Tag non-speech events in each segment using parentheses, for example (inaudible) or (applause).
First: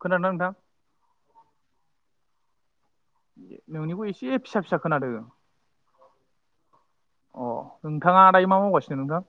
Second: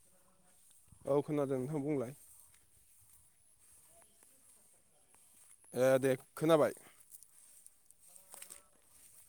खोनादों ना नोंथां? औ खोनादों नोंथां बुंलाय। नोंनिखौ एसे फिसा फिसा खोनादों। ए दे खोनाबाय। अ नोंथाङा दायो मा मावगासिनो नोंथां?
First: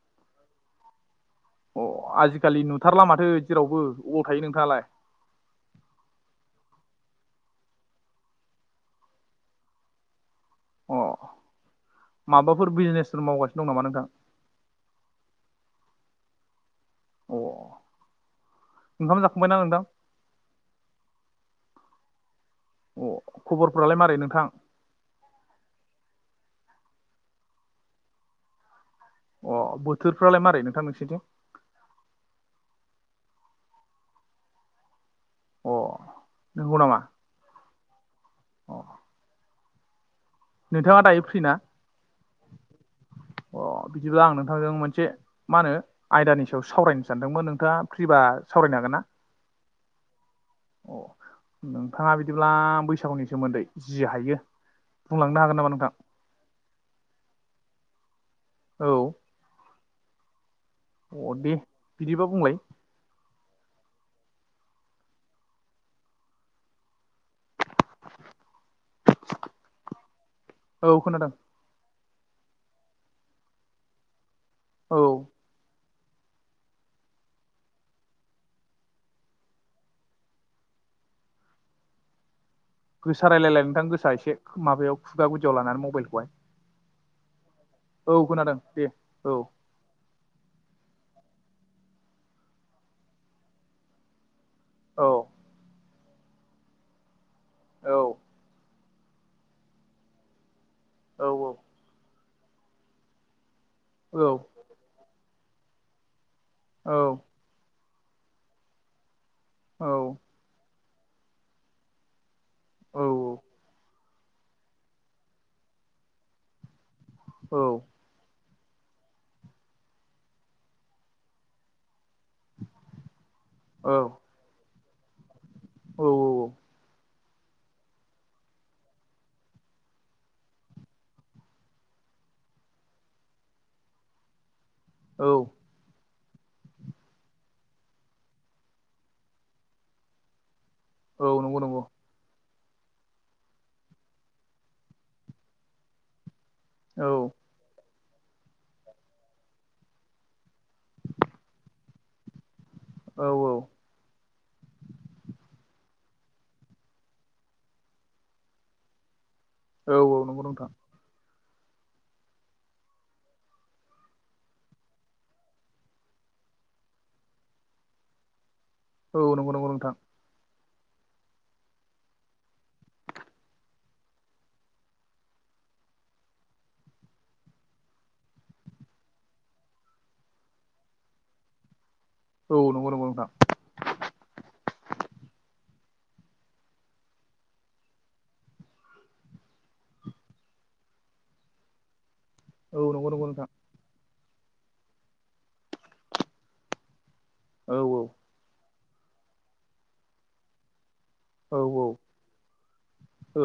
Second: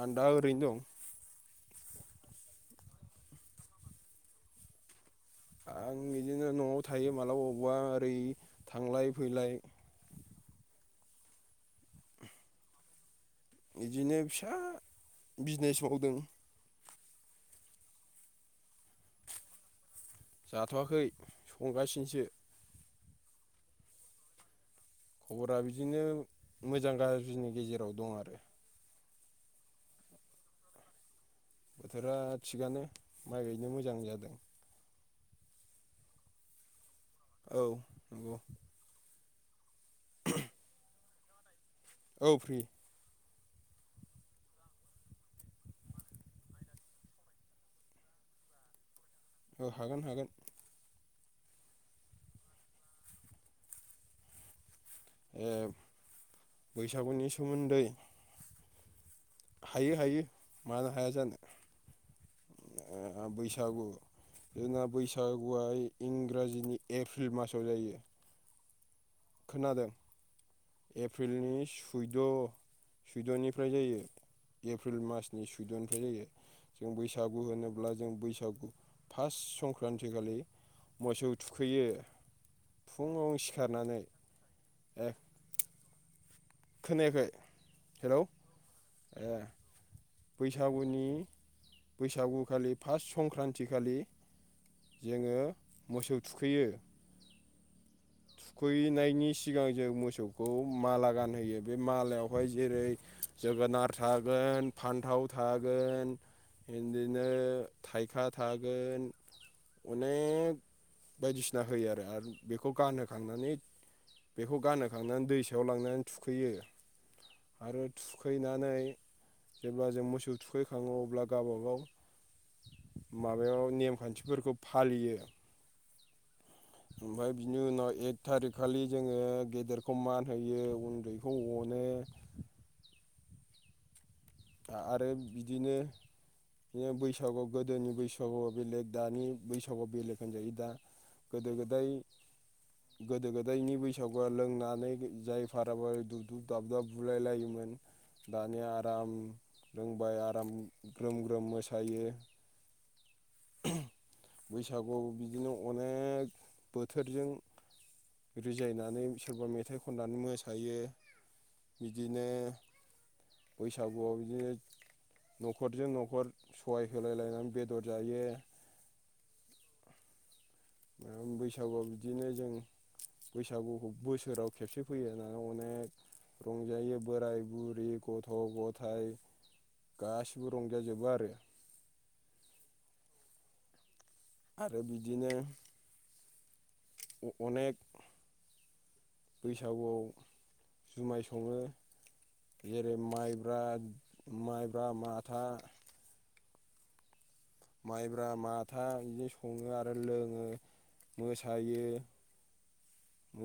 आं दा ओरैनो दं अ आजिखालि नुथारला माथो जेरावबो बबाव थायो नोंथाङालाय? आं बिदिनो न'आव थायो मालाबा अबावबा ओरै थांलाय फैलाय। अ माबाफोर बिजनेस? बिदिनो फिसा बिजनेसआव दों। अ ओंखाम जाखांबायना नोंथां? जाथ'वाखै संगासिनोसो। अ खबरफोरालाय मारै नोंथां? खबरा बिदिनो मोजां गाज्रिनि गेजेराव दं आरो अ बोथोरफ्रालाय मारै नोंथां नोंसोरथिं? बोथोरा थिगानो माइ गायनो मोजां जादों। अ नंगौ नामा? औ नंगौ। अ नोंथाङा दायो फ्रि ना? औ फ्रि अ बिदिब्ला आं नोंथांजों मोनसे मा होनो आयदानि सायाव सावरायनो सानदोंमोन नोंथाङा फ्रिबा सावरायनो हागोन ना? औ हागोन हागोन। अ नोंथाङा बिदिब्ला बैसागुनि सोमोन्दै जि हायो बुंलांनो ओ हागोन नामा नोंथां बैसागुनिस सोमोन्दै औ हायो हायो। मानो हाया अ जानो दे बिदिबा बुंलाय? सागु जोंना बैसागुआ इ इंराजिनि एक फ्रि मासाव जायो। खोनादों औ खोनादों एप्रिलनिस जिद' जिद'निफ्राय जायो। औ एप्रिल मासनि सुइद'न बे जायो जों बैसागु होनोब्ला जों बैसागु फास संक्रान्ति खालि मोसौ थुखैयो। गोसा फुङाव रायलायलाय नोंथां सिखारनानै गोसाय एसे माबायाव ए खुगा गुदियाव लानानै मबाइल खौहाय खोनायाखै औ हेलौ खोनादों दे ए औ बैसागुनि बैसागुखालि फास्ट संक्रान्ति खालि औ जोङो मोसौ थुखैयो। औ फैनायनि सिगां जों मोसौखौ माला औ गानहोयो बे मालायाव बाय जेरै जोगोनार औ थागोन फान्थाव थागोन औ एनदिनो थाइखा थागोन औ अनेग बायदिसिना होयो आरो आरो बेखौ औ गानो खांनानै बेखौ गानोखांनानै दैसायाव लांनानै थुखैयो आरो थुखैना नै जेब्ला जों मोसौ थुखैखाङो अब्ला गावबागाव माबायाव नेम खान्थिफोरखौ फालियो औ औ औ ओमफ्राय बिनि उनाव एक थारिख खालि जोङो गेदेरखौ मान होयो उन्दैखौ अनो आ आरो औ बिदिनो दिनो बैसागु गोदोनि बैसागुआ बेलेग दानि बैसागुआ बेलेग होनजायो दा औ गोदो नंगौ नंगौ गोदाय गोदो गोदायनि बैसागुआ लोंनानै दु जाय भाराबो दु दुब दाब दाब औ बुलायलायोमोन दानिया आराम रोंबाय आराम ग्रोम ग्रोम मोसायो औ औ बैसागुआव बिदिनो अनेक बोथोरजों रिजायनानै सोरबा मेथाइ औ खननानै औ नंगौ नोंथां मोसायो बिदिनो बैसागुआव बिदिनो न'खरजों न'खर सहाय होलायलायनानै बेदर जायो औ नंगौ नंगौ नोंथां ओम बैसागुआव बिदिनो जों बैसागुखौ बोसोराव खेबसे फैयो होननानै अनेक रंजायो बोराय बुरि गथ' गथाइ गासिबो रंजाजोबो आरो औ नंगौ नंगौ नोंथां आरो बिदिनो अ-अनेक बैसागुआव जुमाय सङो औ जेरै नंगौ नंगौ नोंथां माइब्रा माइब्रा माथा औ माइब्रा माथ था बिदि संङो आरो लोङो औ मोसायो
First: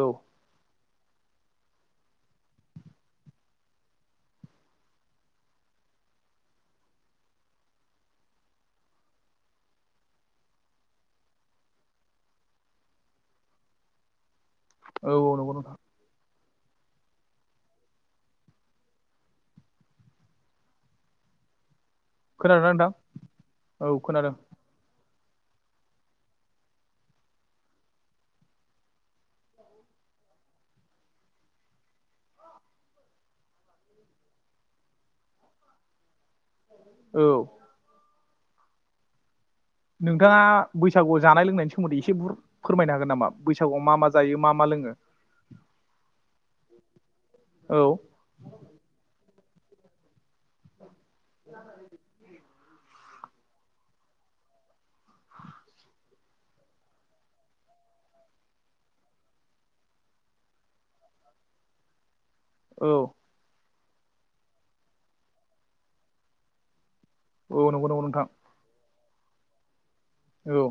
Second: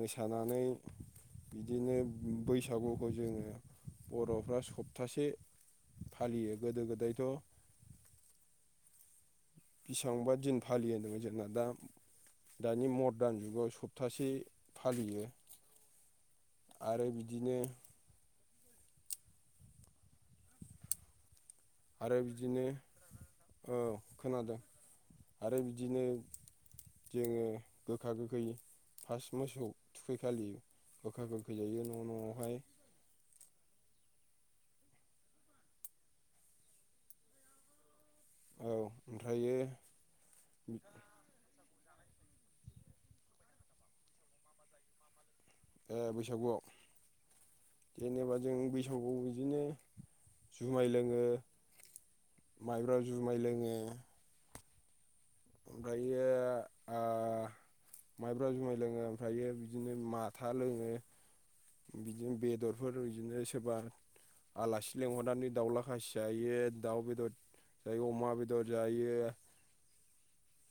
औ बिदिनो बैसागुखौ जोङो बर'फ्रा सप्तासे फालियो गोदो गोदायथ' बेसेबांबा दिन फालि होनदोंमोन जोंना दा दानि मदार्न जुगाव सप्तासे औ फालियो औ नंगौ नोंथां आरो बिदिनो आरो बिदिनो खोनादोंना नोंथां औ खोनादों आरो बिदिनो जोङो गोखा गोखै फास्ट मोसौ थुखै खालि गोखा गोखै जायो न' न'आवहाय औ औ ओमफ्रायो नोंथाङा बैसागुआव जानाय लोंनायनि सो मोन्दै एसे बुर फोरमायनो हागोन नामा? बैसागुआव मा मा जायो मा मा लोङो। ए बैसागुआव? औ जेनेबा जों बैसागुआव बिदिनो जुमाय लों (inaudible) माइब्रा जुमाय लोङो। ओमफ्रायो ओ माइब्रा जुमाय लोङो, ओमफ्रायो बिदिनो माथा लोङो, बि दिनो औ बेदरफोर बिदिनो सोरबा आलासि लेंंहरनानै दाउला खासि जायो। दाउ बेदद औ नंगौ नंगौ जायो, नोंथां अमा बेदर जायो। यो। औ।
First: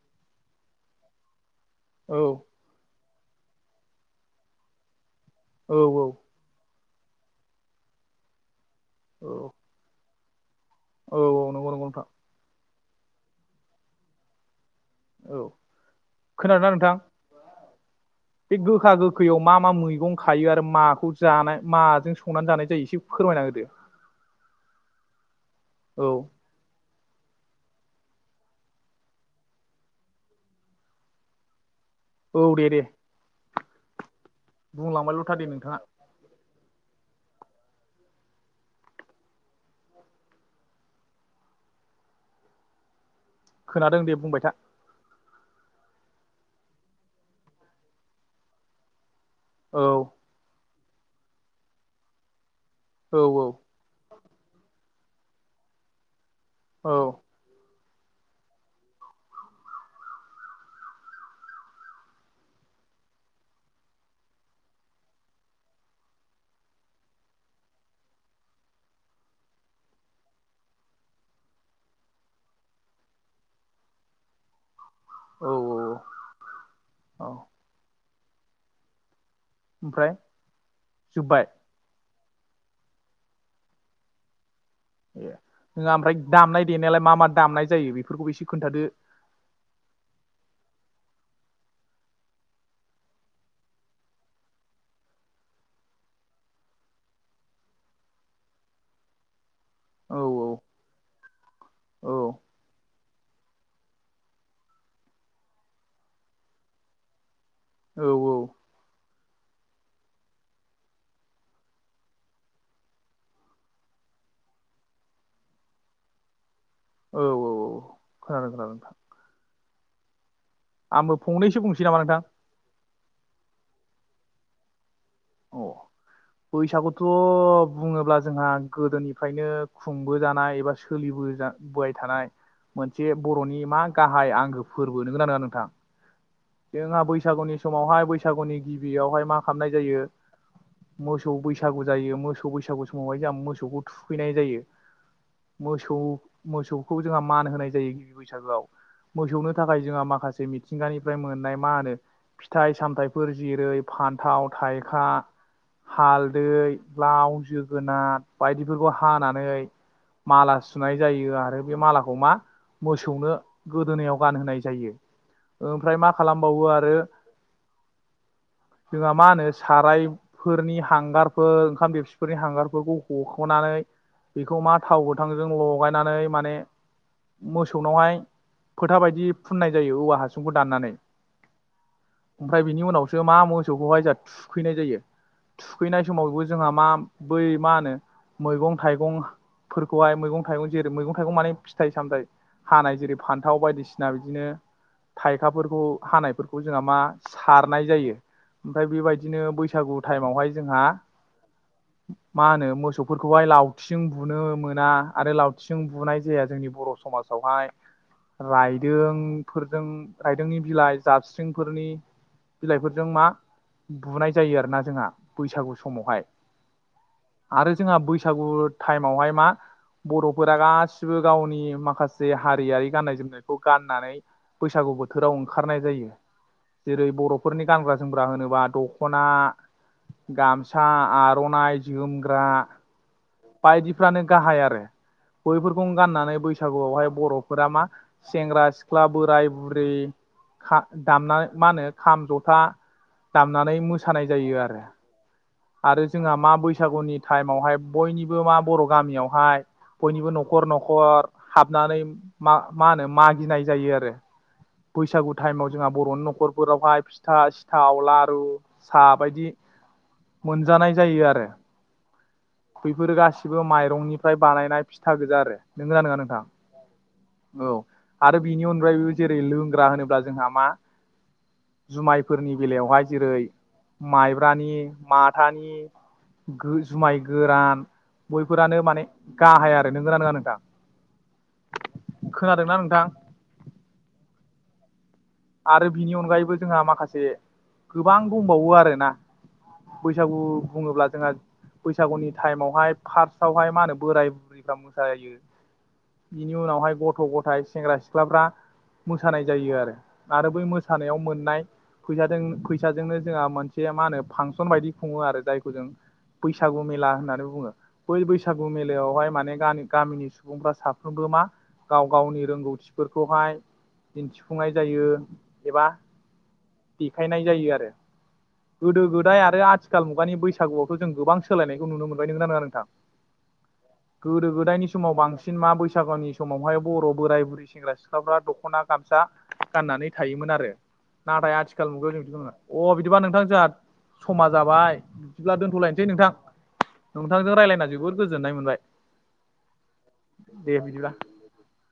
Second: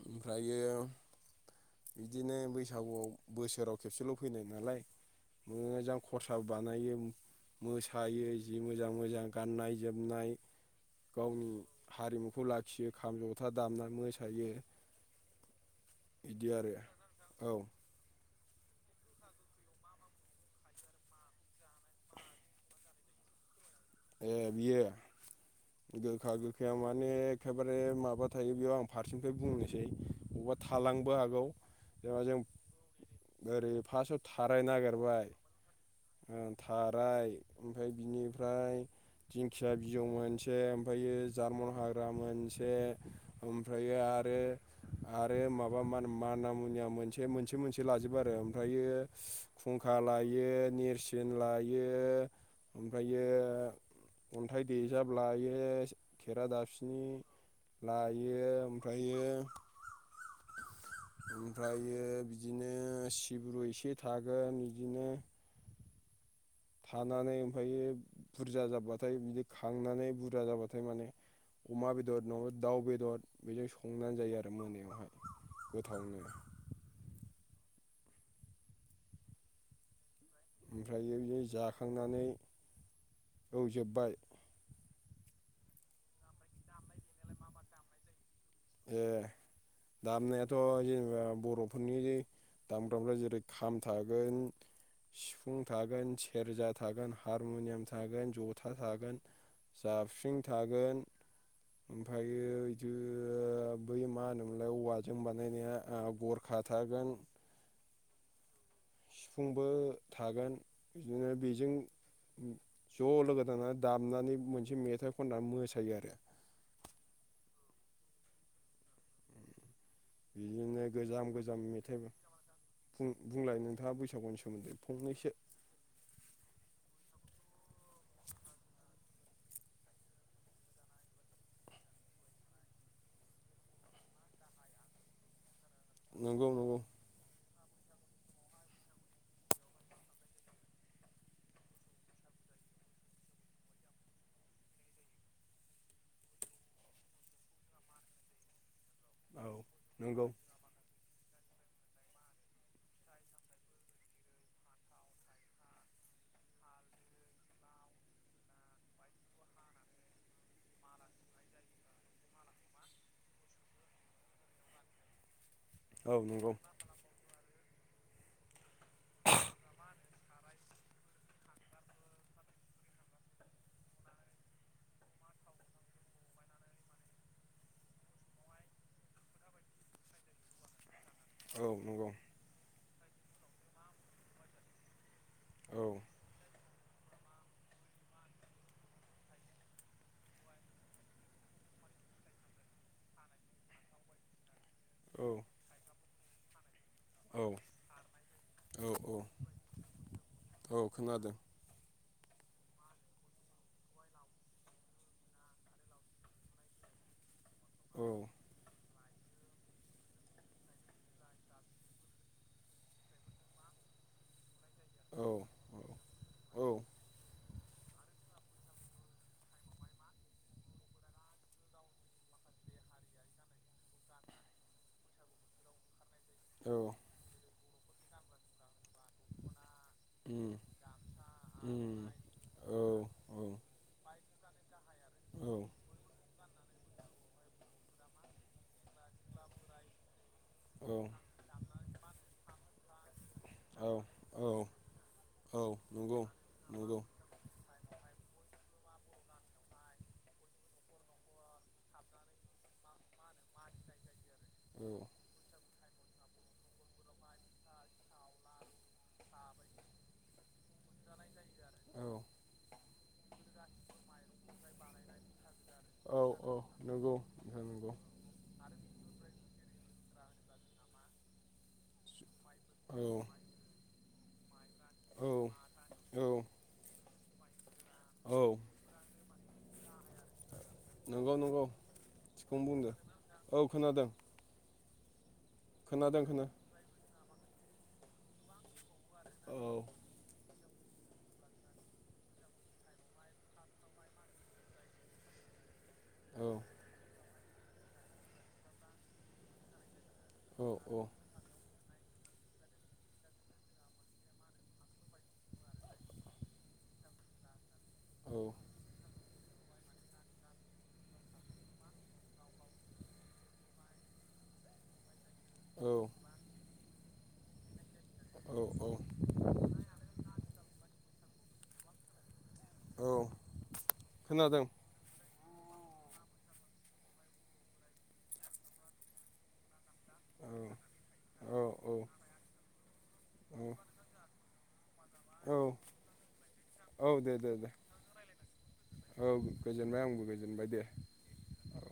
ओमफ्रायो औ बिदिनो बैसागुआव बोसोराव खेबसेल' फैनाय नालाय मोजां औ खरसाबो बानायो। मोसायो जि मोजां मोजां औ गाननाय जोमनाय औ गावनि औ नंगौ नंगौ नोंथां हारिमुखौ लाखियो। खाम, ज'था दामनानै मोसायो। औ, बिदि खोनादोना आरो नोंथां? औ बे गोखा गोखैयाव मा मा मैगं खायो आरो माखौ जानाय माजों संनानै जानाय जायो एसे फोरमायना होदो? ए बियो औ गोखा गोखैया मा ने एखेबारे माबा थायो बेयाव, आं फारसेनिफ्राय बुंनोसै, बबा थालांनोबो हागौ। जेनेबा जों औ दे दे। ओरै फास्टआव बुंलांबायल' था दे नोंथाङा। थाराय ओमफ्राय बिनिफ्राय दिंखिया बिजौ मोनसे ओमफायो जार्मन हाग्रा मोनसे ओमफ्रायो खोनादों दे बुंबाय आरो था आरो माबा मानो माना मुनिया मोनसे मोनसे मोनसे लाजोबो आरो ओमफ्रायो औ खुंखा लायो निर सिन लायो औ ओमफ्रायो अन्थाइ देजाब लायो औ खेरादाफिनि लायो ओमफ्रायो, ओमफ्रायो बिदिनो सिब्रु एसे थागोन बिदिनो थानानै ओमफ्रायो बुरजा जाबाथाय बिदि खांनानै बुरजा जाबाथाय माने अमा बेदर नङाबा दाउ बेदर बेजों संनानै जायो आरो मोनायावहाय औ गोथांनो औ ओमफ्राय ओमफ्रायो जोब्बाय बियाव जाखांनानै एवजोब्बाय नङा ओमफ्राय दामनाय देनायालाय मा मा दामनाय जायो बेफोरखौ एसे खोन्थादो ए फोरनि दामग्रामफ्रा जेरै खाम थागोन सिफुं थागोन सेरजा थागोन हारमुनियाम थागोन जथा थागोन औ जाबस्रिं थागोन औ ओमफ्रायो बिदि बै मा होनोमोनलाय औवाजों बानायनाया गरखा थागोन औ सिफुंबो थागोन बिदिनो बेजों ज' लोगो नांनानै दानानानै मोनसे मेथाइ खननानै मोसायो आरो औ औ खोनादों खोनादों नोंथां बिदिनो आंबो गोजाम फंनैसो गोजाम बुंसै नामा मेथाइ नोंथां फुं बुंलाय नोंथाङा बैसागुनि सोमोन्दै फंनैसो बैसाखौथ' बुङोब्ला जोंहा गोदोनिफ्रायनो खुंबोजानाय एबा सोलिबोजाबोबाय थानाय मोनसे बर'नि मा गाहाय आंगो फोरबो नंगौना नङा नोंथां नंगौ नंगौ जोंहा बैसागुनि समावहाय बैसाग बैसागुनि गिबियावहाय मा खालामनाय जायो मोसौ बैसागु जायो मोसौ बैसागु समावहाय जोंहा मोसौखौ थुखैनाय जायो मोसौ मोसौखौ जोंहा मान होनाय जायो गिबि बैसागोआव औ मोसौनो थाखाय जोंहा नंगौ माखासे मिथिंगानि फ्राय मोननाय मा होनो फिथाइ सामथाइफोर जेरै फान्थाव थाइखा हालदै लाव जोगोनार बायदिफोरखौ हानानै माला सुनाय जायो आरो बे मालाखौ मा मोसौनो गोदोनायाव गानहोनाय जायो ओमफ्राय मा औ नंगौ खालामबावो आरो जोंहा मा होनो सारायफोरनि हांगारफोर ओंखाम बेबसिफोरनि हांगारफोरखौ हख'नानै बेखौ मा थाव गोथांजों लगायनानै माने मोसौनावहाय फोथा बायदि फुननाय जायो औवाहा फुंखौ दाननानै औ नंगौ सो मा मोसौखौहाय जों थुखैनाय जायो औ थुखैनाय समावबो जोंहा मा बै मा होनो मैगं थाइगंफोरखौहाय मैगं थाइगं जेरै मैगं थाइगं माने फिथाइ सामथाइ हानाय जेरै फान्थाव बायदिसिना बिदिनो औ थाइखाफोरखौ हानायफोरखौ जोंहा मा औ सारनाय जायो औ ओमफ्राय औ बेबायदिनो बैसागु टाइमावहाय औ जोंहा खोनादों मा होनो मोसौफोरखौहाय लावथिं बुनो मोना आरो लावथिं बुनाय जाया जोंनि बर' समाजाव बावहाय औ रायदों दों फोर जों रायदोंनि बिलाइ जाबस्रिंफोरनि बिलाइफोरजों मा बुनाय जायो आरो रोना जोंहा औ बैसागु औ समावहाय औ आरो जोंहा बैसागु टाइमावहाय मा बर'फोरा गासिबो गावनि माखासे हारियारि गाननाय जोमनायखौ गाननानै बैसागु बोथोराव ओंखारनाय जायो औ जेरै बर' फोरनि गानग्रा जोमग्रा होनोबा दख'ना उम गामसा आर'नाइ उम जोमग्रा औ औ बायदिफ्रानो गाहाय आरो बैफोरखौ गाननानै बै बैसागुआवहाय बर'फोरा मा सेंग्रा सिख्ला बोराय बुरै दामनानै मा होनो खाम जथा दामनानै औ मोसानाय औ जायो आरो औ आरो नंगौ जोंहा मा नंगौ बैसागुनि टाइमावहाय बयनिबो मा बर' गामियावहाय बयनिबो न'खर न'खर हाबनानै मा मा होनो मागिनाय जायो आरो औ बैसागु टाइमाव जों जोंहा बर'नि न'खरफोरावहाय फिथा सिथाव लारु साहा बायदि मोनजानाय जायो आरो औ बेैफोरो गासिबो माइरंनिफ्राय बानायनाय फिथा गोजा आरो नोंगो ना नङा औ नोंथां औ नंगौ नोंथां औ नंगौ आरो बिनि अनगायैबो जेरै लोंग्रा होनोब्ला दा जोंहा मा जुमाय फोरनि औ बेलायावहाय जेरै माइब्रानि औ माथानि औ जुमाय गोरान औ बैफोरानो माने गाहाय आरो नोंगौ ना नङा नोंथां नंगौ नंगौ थिगखौनो खोनादोंना बुंदो नोंथां? औ खोनादों आरो बिनि खोनादों खोना अनगायैबो जोंहा माखासे गोबां दंबावो आरोना औ बैसागु बुङोब्ला जोंहा बैसागुनि टाइमावहाय फार्स्टावहाय मा होनो बोराय बुरिफ्रा मोसा लायो। औ बिनि उनावहाय गथ' गथ' नाथाय सेंग्रा सिख्लाफ्रा मोसानाय जायो आरो आरो औ बै औ मोसानायाव मोननाय फैसाजों फैसाजोंनो जोंहा मोनसे मा होनो फांसन बायदि खुङो आरो जायखौ जों बैसागु मेला होननानै बुङो। बै बैसागु मेलायावहाय माने गामिनि सुबुंफ्रा साफ्रोमबो मा गाव गावनि रोंगौथिफोरखौहाय दिन्थिफुंनाय जायो एबा औ देखायनाय जायो आरो औ गोदो गोदाय आरो आथिखाल मुगानि बैसागुआथ जों गोबां सोलायनायखौ नुनो मोनबाय औ (unintelligible) गोदो खोनादों गोदायनि समाव बांसिन (unintelligible) बैसागुनि समावहाय बर' बोराय बुरै सेंग्रा सिख्लाफ्रा दख'ना गामसा गाननानै औ थायोमोन आरो औ औ (unintelligible) अ बिदिबा नोंथां औ जों (unintelligible) (unintelligible) जाबाय बिदिब्ला औ दोनथ'लायनोसै नोंथां औ दे दे नोंथांजों दे रायलायना जोबद गोजोननाय मोनबाय औ गोजोनबाय आंबो गोजोनबाय दे बिदिबा औ